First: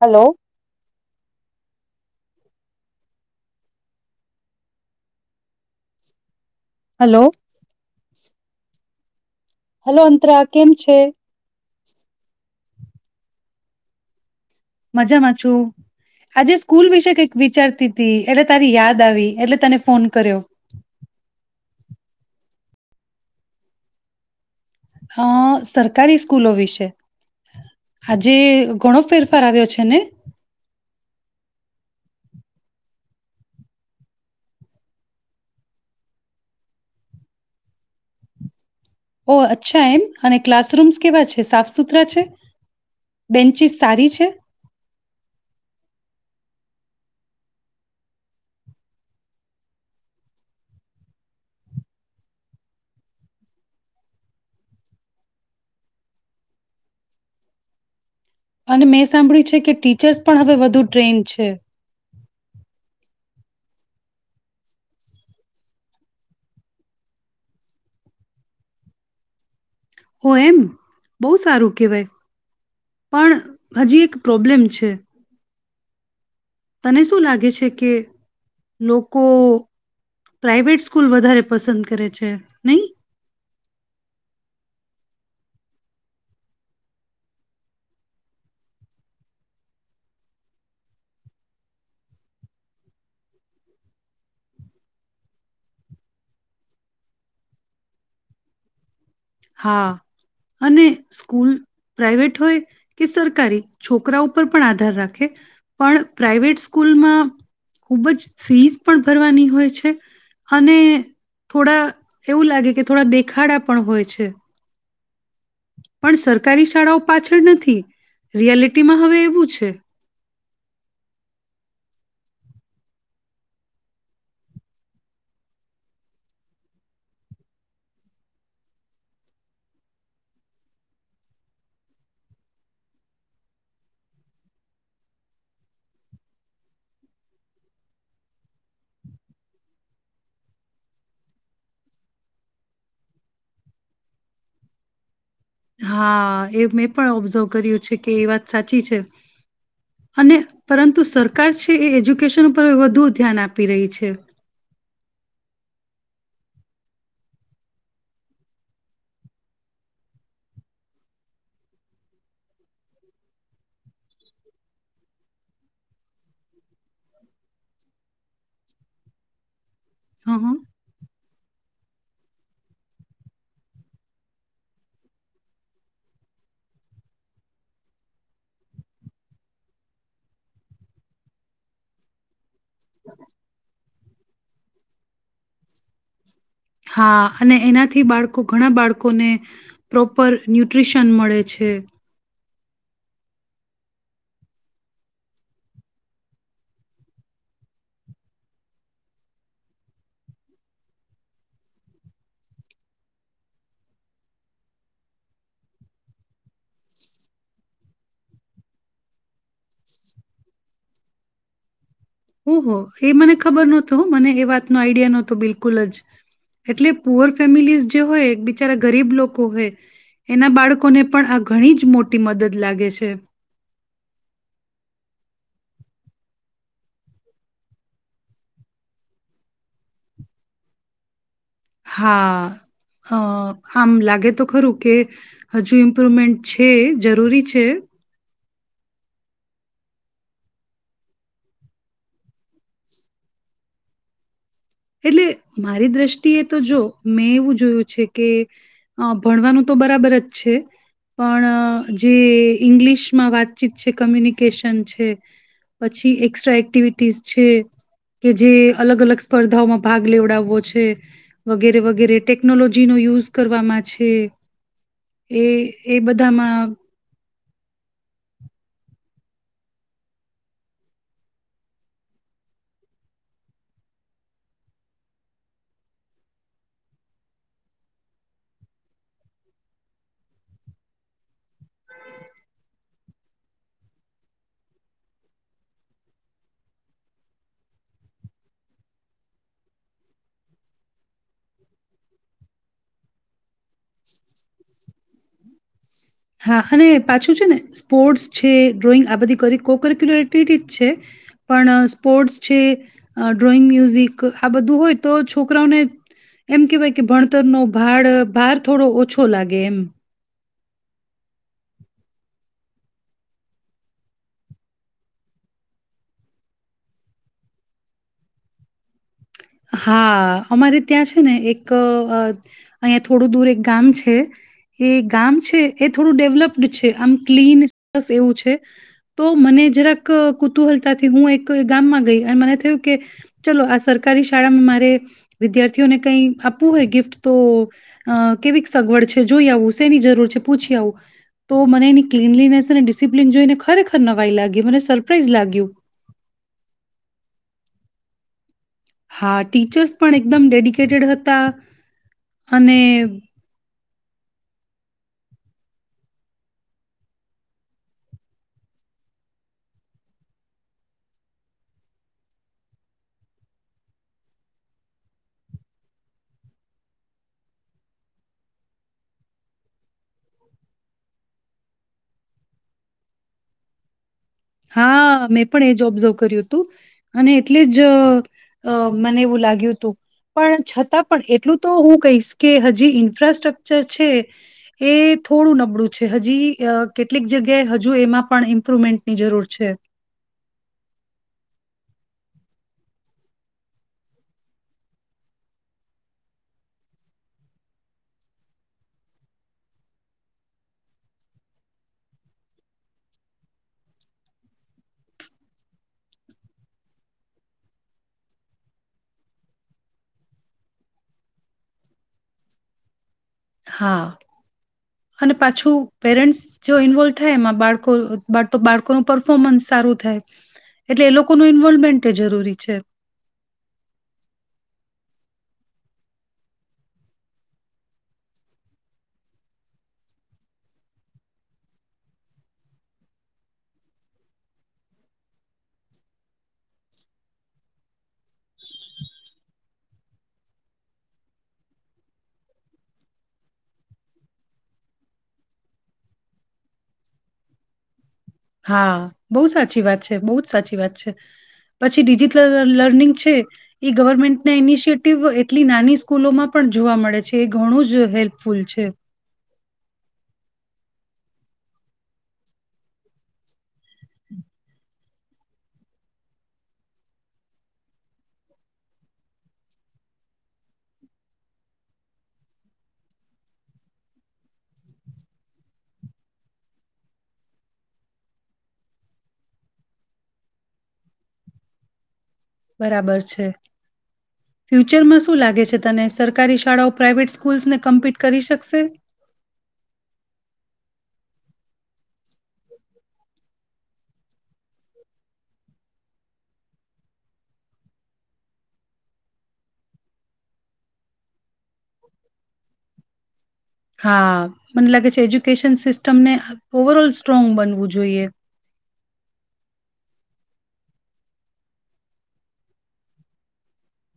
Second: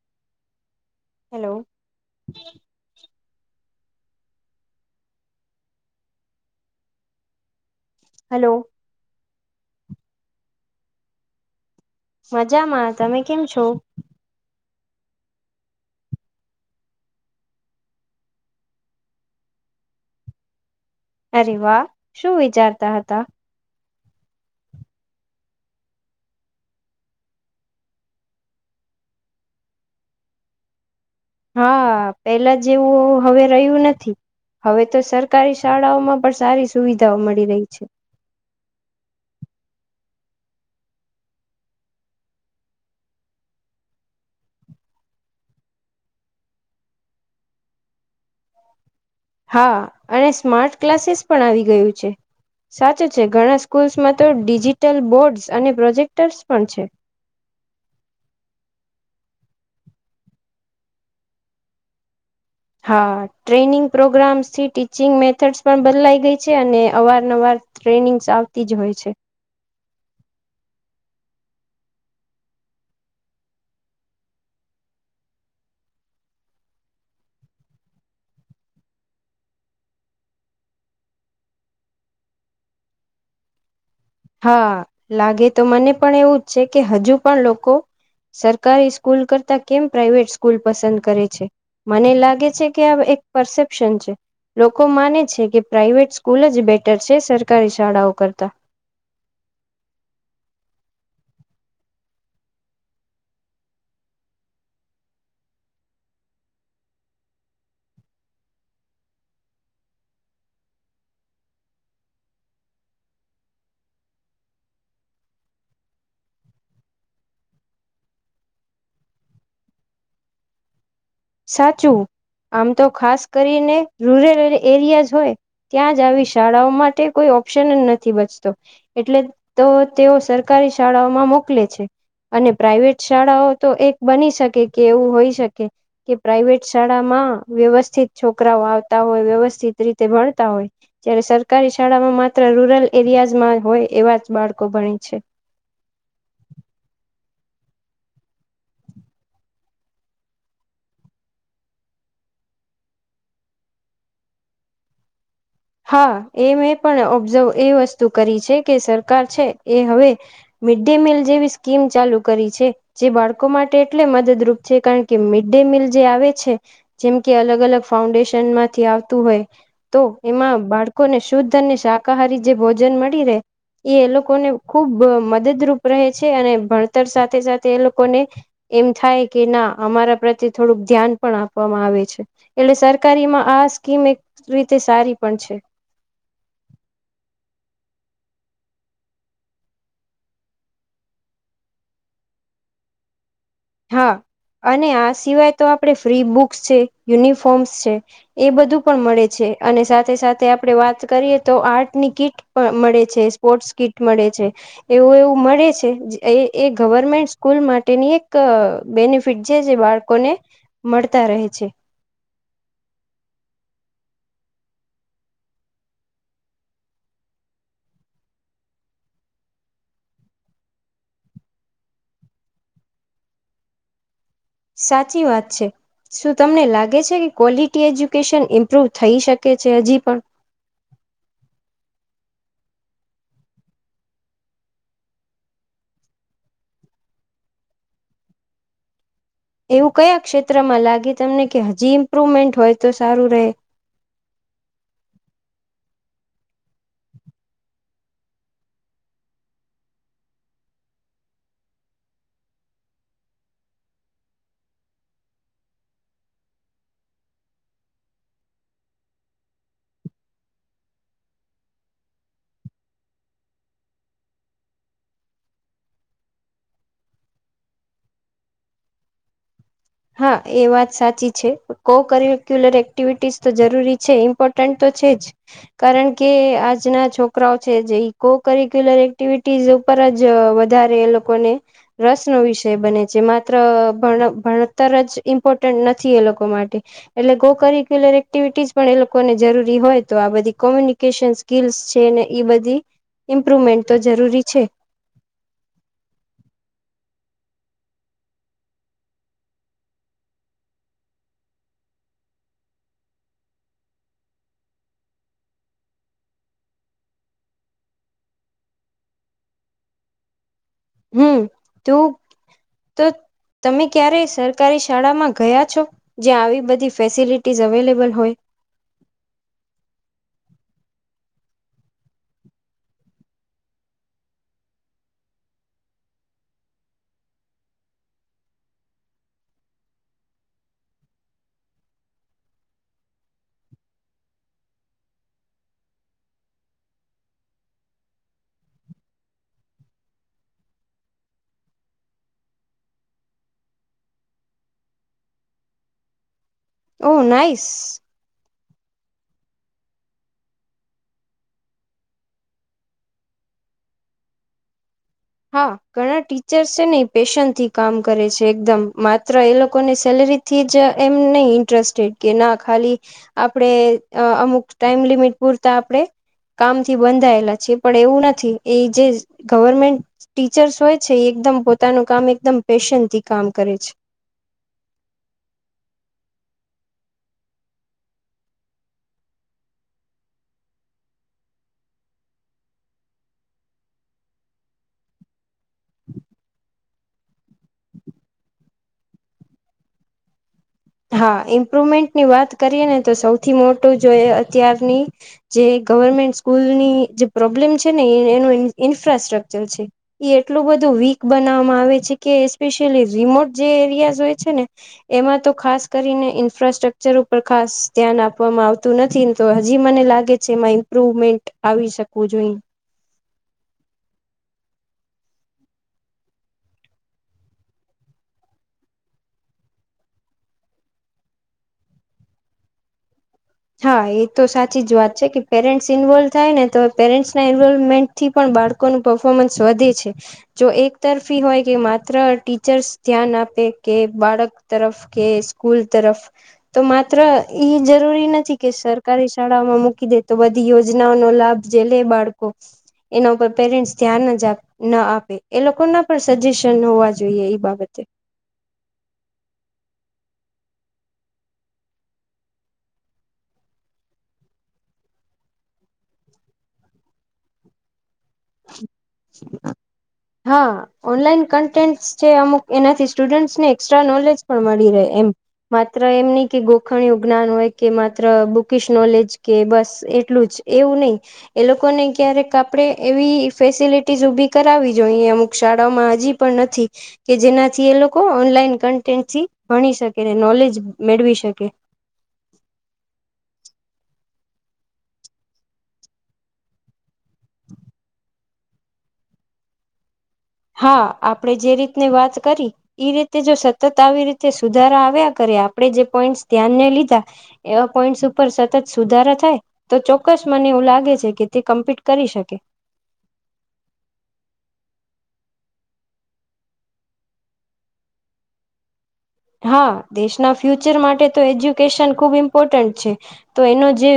Hello hello hello hello hello Antara કેમ છે? મજામાં તમે કેમ છો? મજામાં છું આજે સ્કૂલ વિશે કંઈક વિચારતી હતી એટલે તારી યાદ આવી એટલે તને ફોન કર્યો. અરે વાહ શું વિચારતા હતાં? અ સરકારી સ્કૂલો વિશે આજે ઘણો ફેરફાર આવ્યો છે. ને હા પેલા જેવું હવે રહ્યું નથી. હવે તો સરકારી શાળાઓમાં પણ સારી સુવિધાઓ મળી રહી છે. ઓ અચ્છા એમ અને ક્લાસરૂમ્સ કેવા છે. સાફ સુથરા છે. બેન્ચિસ સારી છે. હા અને સ્માર્ટ ક્લાસીસ પણ આવી ગયું છે. સાચું છે ઘણા સ્કૂલ્સમાં તો ડિજિટલ બોર્ડસ અને પ્રોજેક્ટર્સ પણ છે. અને મેં સાંભળ્યું છે કે ટીચર્સ પણ હવે વધુ ટ્રેન્ડ છે. હા ટ્રેનિંગ પ્રોગ્રામ્સથી ટીચિંગ મેથડ્સ પણ બદલાઈ ગઈ છે. અને અવારનવાર ટ્રેનિંગ્સ આવતી જ હોય છે. ઓ એમ બહુ સારું કહેવાય પણ હજી એક પ્રોબ્લેમ છે. તને શું લાગે છે. કે લોકો પ્રાાઈવેટ સ્કૂલ વધારે પસંદ કરે છે. નહી હા લાગે તો મને પણ એવું જ છે. કે હજુ પણ લોકો સરકારી સ્કૂલ કરતા કેમ પ્રાઇવેટ સ્કૂલ પસંદ કરે છે. મને લાગે છે. કે આ એક પરસેપ્શન છે. લોકો માને છે કે પ્રાાઈવેટ સ્કૂલ જ બેટર છે. સરકારી શાળાઓ કરતા. હા અને સ્કૂલ પ્રાઇવેટ હોય કે સરકારી છોકરા ઉપર પણ આધાર રાખે પણ પ્રાાઈવેટ સ્કૂલમાં ખુબ જ ફીસ પણ ભરવાની હોય છે. અને થોડા એવું લાગે કે થોડા દેખાડા પણ હોય છે. [unintelligible] પણ સરકારી શાળાઓ પાછળ નથી. રિયાલિટીમાં હવે એવું છે. સાચું આમ તો ખાસ કરીને રૂરલ એરિયા જ હોય. ત્યાં જ આવી શાળાઓ માટે કોઈ ઓપ્શન જ નથી બચતો. એટલે તો તેઓ સરકારી શાળાઓમાં મોકલે છે. અને પ્રાઈવેટ શાળાઓ તો એક બની શકે કે એવું હોઈ શકે. કે પ્રાઈવેટ શાળામાં વ્યવસ્થિત છોકરાઓ આવતા હોય. વ્યવસ્થિત રીતે ભણતા હોય જ્યારે સરકારી શાળામાં માત્ર રૂરલ એરિયાઝમાં હોય એવા જ બાળકો ભણી છે. હા એ મેં પણ ઓબ્ઝર્વ કર્યું છે. કે એ વાત સાચી છે. અને પરંતુ સરકાર છે. એ એજ્યુકેશન પરર વધુ ધ્યાન આપી રહી છે. હા એ મેં પણ ઓબ્ઝર્વ એ વસ્તુ કરી છે. કે સરકાર છે એ હવે મિડ ડે મિલ જેવી સ્કીમ ચાલુ કરી છે. જે બાળકો માટે એટલે મદદરૂપ છે કારણ કે મિડ ડે મિલ જે આવે છે. જેમ કે અલગ અલગ ફાઉન્ડેશનમાંથી આવતું હોય. હ હ એમાં બાળ લોકોને શુદ્ધ અને શાકાહારી જે ભોજન મળી રહે એ એ લોકોને ખુબ મદદરૂપ રહે છે. અને ભણતર સાથે સાથે એ લોકોને એમ થાય. કે ના અમારા પ્રત્યે થોડુંક ધ્યાન પણ આપવામાં આવે છે. એટલે સરકારીમાં આ સ્કીમ એક રીતે સારી. પણ છે. હા અને એનાથી બાળકો ઘણા બાળકોને પ્રોપર ન્યુટ્રીશન મળે છે. હા અને આ સિવાય તો આપણે ફ્રી બુક્સ છે. યુનિફોર્મ્સ છે એ બધું પણ મળે છે અને સાથે સાથે આપણે વાત કરીએ તો આર્ટની કીટ પણ મળે છે. સ્પોર્ટ્સ કીટ મળે છે એવું એવું મળે છે. એ એ ગવર્મેન્ટ સ્કૂલ માટેની એક એક બેનિફિટ છે. જે બાળકોને મળતા રહે છે. ઓહ એ મને ખબર નહોતો મને એ વાતનો આઈડિયા નહોતો બિલકુલ જ એટલે પુઅર ફેમિલીઝ જે હોય. બિચારા ગરીબ લોકો હોય એના બાળકોને પણ આ ઘણી જ મોટી મદદ લાગે છે. સાચી વાત છે. શું તમને લાગે છે. કે ક્વોલિટી એજ્યુકેશન ઇમ્પ્રુવ થઈ શકે છે હજી પણ. હા આમ લાગે તો ખરું કે હજુ ઇમ્પ્રુવમેન્ટ છે જરૂરી છે. એવું કયા ક્ષેત્રમાં લાગે તમને કે હજી ઇમ્પ્રુવમેન્ટ હોય તો સારું રહે. એટલે મારી દ્રષ્ટિએ તો જો મેં એવું જોયું છે. કે ભણવાનું તો બરાબર જ છે પણ જે ઇંગ્લિશમાં વાતચીત છે. કમ્યુનિકેશન છે પછી એક્સ્ટ્રા એક્ટિવિટીઝ છે. કે જે અલગ અલગ સ્પર્ધાઓમાં ભાગ લેવડાવવો છે. વગેરે વગેરે ટેકનોલોજીનો યુઝ કરવામાં છે. એ એ બધામાં હા એ વાત સાચી છે કો કરિક્યુલર એક્ટિવિટીસ તો જરૂરી છે ઈમ્પોર્ટન્ટ તો છે. જ કારણ કે આજના છોકરાઓ છે. જે કોકિક્યુલર એક્ટિવિટીઝ ઉપર જ વધારે એ લોકોને રસનોો વિષય બને છે. માત્ર ભણ ભણ તર જ ઇમ્પોર્ટન્ટ નથી એ લોકો માટે એટલે ગો કરિક્યુલર એક્ટિવિટીઝ પણ એ લોકોને જરૂરી હોય. તો આ બધી કોમ્યુનિકેશન સ્કીલ્સ છે. ને એ બધી ઇમ્પ્રુવમેન્ટ તો જરૂરી છે. હા અને પાછું છે ને સ્પોર્ટ્સ છે ડ્રોઈંગ આ બધી કરી કોકિક્યુલર એક્ટિવિટી છે. પણ સ્પોર્ટ્સ છે ડ્રોઈંગ મ્યુઝિક આ બધું હોય. તો છોકરાઓને એમ કહેવાય કે ભણતરનો ભાડ ભાર થોડો ઓછો લાગે એમ હમ તું તો તમે ક્યારે સરકારી શાળામાં ગયા છો. જ્યાં આવી બધી ફેસિલિટીઝ અવેલેબલ હોય. હા અમારે ત્યાં છે. ને એક અહીંયા થોડું દૂર એક ગામ છે. એ ગામ છે એ થોડું ડેવલપ્ડ છે. આમ ક્લીનસ એવું છે. તો મને જરાક કુતુહલતાથી હું એક ગામમાં ગઈ અને મને થયું. કે ચલો આ સરક સરકારી શાળામાં મારે વિદ્યાર્થીઓને કઈ આપવું હોય. ગિફ્ટ તો કેવી સગવડ છે. જોઈ આવું સ એની જરૂર છે. પૂછી આવું તો મને એની ક્લીનલીનેસ અને ડિસિપ્લીન જોઈને. ખરેખર નવાઈ લાગી મને સરપ્રાઈઝ લાગ્યું. ઓ નઈસ. હા ટીચર્સ પણ એકદમ ડેડિકેટેડ હતા. અને હા ઘણા ટીચર્સ છે. ને પેશનથી કામ કરે છે. એકદમ માત્ર એ લોકોને સેલરી થી જ એમ નહી ઇન્ટરેસ્ટેડ કે ના ખાલી આપણેે અમુક ટાઈમ લિમિટ પૂરતા આપણે કામથી બંધાયેલા છી. પણ એવું નથી એ જે ગવર્મેન્ટ ટીચર્સ હોય છે. એ એકદમ પોતાનું કામ એકદમ પેશનથી કામ કરે છે. હા મેં પણ એ જ ઓબ્ઝર્વ કર્યું હતું. અને એટલે જ મને એવું લાગ્યું હતું. પણ છતાં પણ એટલું તો હું કહીશ કે હજી ઇન્ફ્રાસ્ટ્રકચર છે. એ થોડું નબળું છે હજી કેટલીક જગ્યાએ હજુ એમાં પણ ઇમ્પ્રુવમેન્ટ ની જરૂર છે. હા ઇમ્પ્રુવમેન્ટની વાત કરીએ ને તો સૌથી મોટું જો એ અત્યારની જે ગવર્મેન્ટ સ્કૂલની જે પ્રોબ્લેમ છે. ને એનું ઇન્ફ્રાસ્ટ્રકચર છે. એ એટલું બધું વીક બનાવવામાં આવે છે. કે એસ્પેશિયલી રિમોટ જે એરિયાઝ હોય છે. ને એમાં તો ખાસ કરીને ઇન્ફ્રાસ્ટ્રક્ચર ઉપર ખાસ ધ્યાન આપવામાં આવતું નથી ને તો હજી મને લાગે છે. એમાં ઇમ્પ્રુવમેન્ટ આવી શકવું જોઈએ. હા અને પાછું પેરેન્ટ્સ જો ઇન્વોલ્વ થાય. એમાં બાળકો બાળકોનું પરફોર્મન્સ સારું થાય. એટલે એ લોકોનું ઇન્વોલ્વમેન્ટ જરૂરી છે. હા એ તો સાચી જ વાત છે. કે પેરેન્ટ્સ ઈન્વોલ્વ થાય ને તો પેરેન્ટ્સના ઇન્વોલ્મેન્ટથી પણ બાળકોનું પર્ફોર્મન્સ વધે છે. જો એક તરફી હોય કે માત્ર ટીચર્સ ધ્યાન આપે કે બાળક તરફ કે સ્કૂલ તરફ તો માત્ર એઈ જરૂરી નથી. કે સરકારી શાળાઓમાં મૂકી દે તો બધી યોજનાઓનો લાભ જે લે બાળકો એના ઉપર પેરેન્ટ્સ ધ્યાન જ ના આપે એ લોકો ના પણ સજેશન હોવા. જોઈએ એ બાબતે હા બહુ સાચી વાત છે. બહુ જ સાચી વાત છે પછી ડિજિટલ લર્નિંગ છે. એ ગવર્મેન્ટના ઇનિશિએટિવ એટલી નાની સ્કૂલોમાં પણ જોવા મળે છે. એ ઘણું જ હેલ્પ હા ઓનલાઈન કન્ટેન્ટ છે અમુક એનાથી સ્ટુડન્ટસને એસ્ટ્રા નોલેજ પણ મળી રહે એમ માત્ર એમ નહી કે ગોખણીય જ્ઞાન હોય કે માત્ર બુકિશ નોલેજ કે બસ એટલું જ એવું નહીિ એ લોકોને ક્યારેક આપણે. એવી ફેસિલિટીઝ ઉભી કરાવવી જોઈએ અમુક શાળાઓમાં હજી પણ નથી કે જેનાથી એ લોકો ઓનલાઈન કન્ટેન્ટથી ભણી શકે ને નોલેજ મેળવી શકે. બરાબર છે ફ્યુચરમાં શું લાગે છે તને સરકારી શાળાઓ પ્રઇવેટ સ્કૂલ્સને કમ્પિટ કરી શકશે. હા આપણે જે રીતને વાત કરી એ રીતે જો સતત આવી રીતે સુધારા આવ્યા કરે આપણે જે પોઈન્ટ્સ ધ્યાનને લીધા એવા પોઈન્ટ્સ ઉપર સતત સુધારા થાય તો ચોક્કસ મને એવું લાગે છે કે તે કમ્પ્લીટ કરી શકે. હા મને લાગે છે એજ્યુકેશન સિસ્ટમને ઓવરઓલ સ્ટ્રોંગ બનવું જોઈએ. હા દેશના ફ્યુચર માટે તો એજ્યુકેશન ખૂબ ઇમ્પોર્ટન્ટ છે તો એનો જે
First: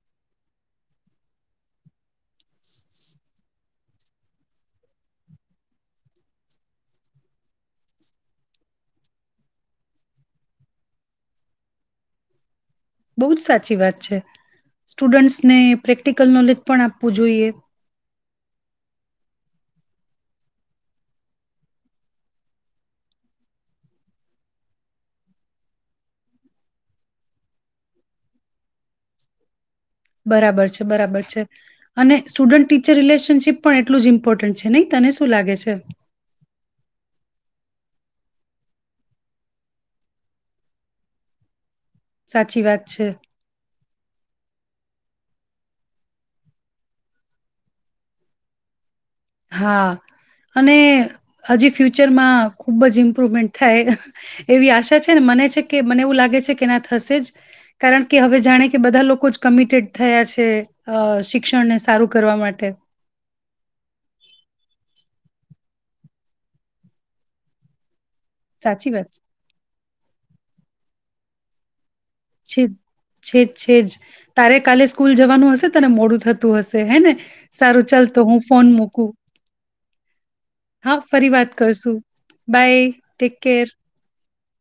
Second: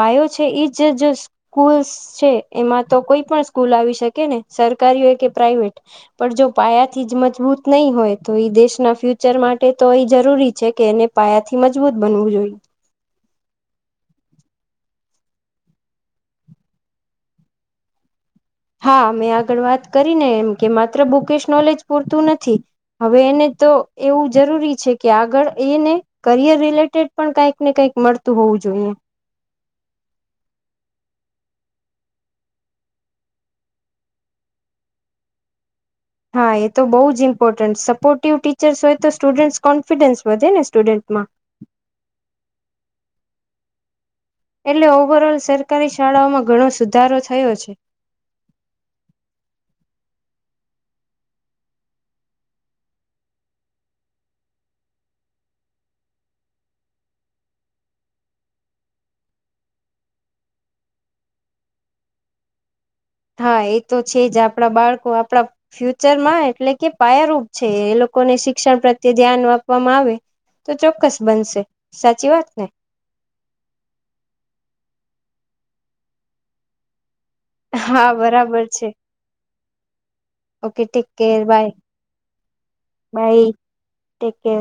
પાયો છે એ જ સ્કૂલ્સ છે એમાં તો કોઈ પણ સ્કૂલ આવી શકે ને સરકારી હોય કે પ્રાઈવેટ પણ જો પાયાથી જ મજબૂત નહી હોય તો દેશના ફ્યુર. પિકચર માટે તો એ જરૂરી છે કે એને પાયાથી મજબૂત બનવું જોઈએ. બહુ જ સાચી વાત છે સ્ટુડન્ટ્સને પ્રેક્ટિકલ નોલેજ પણ આપવું જોઈએ. હા મેં આગળ વાત કરીને એમ કે માત્ર બુકેશ નોલેજ પૂરતું નથી હવે એને તો એવું જરૂરી છે કે આગળ એને કરિયર રિલેટેડ પણ કઈક ને કઈક મળતું હોવું જોઈએ. બરાબર છે બરાબર છે અને સ્ટુડન્ટ ટીચર રિલેશનશીપ પણ એટલું જ ઇમ્પોર્ટન્ટ છે નહી તને શું લાગે છે. હા એ તો બહુ જ ઇમ્પોર્ટન્ટ સપોર્ટિવ ટીચર્સ હોય તો સ્ટુડન્ટસ કોન્ફિડન્સ વધે ને સ્ટુડન્ટમાં. સાચી વાત છે. એટલે ઓવરઓલ સરકારી શાળાઓમાં ઘણો સુધારો થયો છે. હા અને હજી ફ્યુચરમાં ખૂબ જ ઇમ્પ્રુવમેન્ટ થાય એવી આશા છે ને મને છે કે મને એવું લાગે છે કે ના થશે જ કારણ કે હવે જાણે કે બધા લોકો જ કમિટેડ થયા છે શિક્ષણને સારું કરવા માટે. હા એ તો છે જ આપણા બાળકો આપણા ફ્યુચર માં એટલે કે પાાયારૂપ છે એ લોકો. લોકોને શિક્ષણ સાચી વાત પ્રત્યે ધ્યાન આપવામાં આવે તો ચોક્કસ. બનશે. સાચી વાત ને છેદ છેદ છેદ તારે કાલે સ્કૂલ જવાનું હશે તને મોડું થતું હશે હે ને. સારું ચાલ હા તો હું બરાબર ફોન છે મૂકું. ઓકે હા ટેક ફરી કેર વાત બાય કરશું બાય ટેક કેર. ટેકે.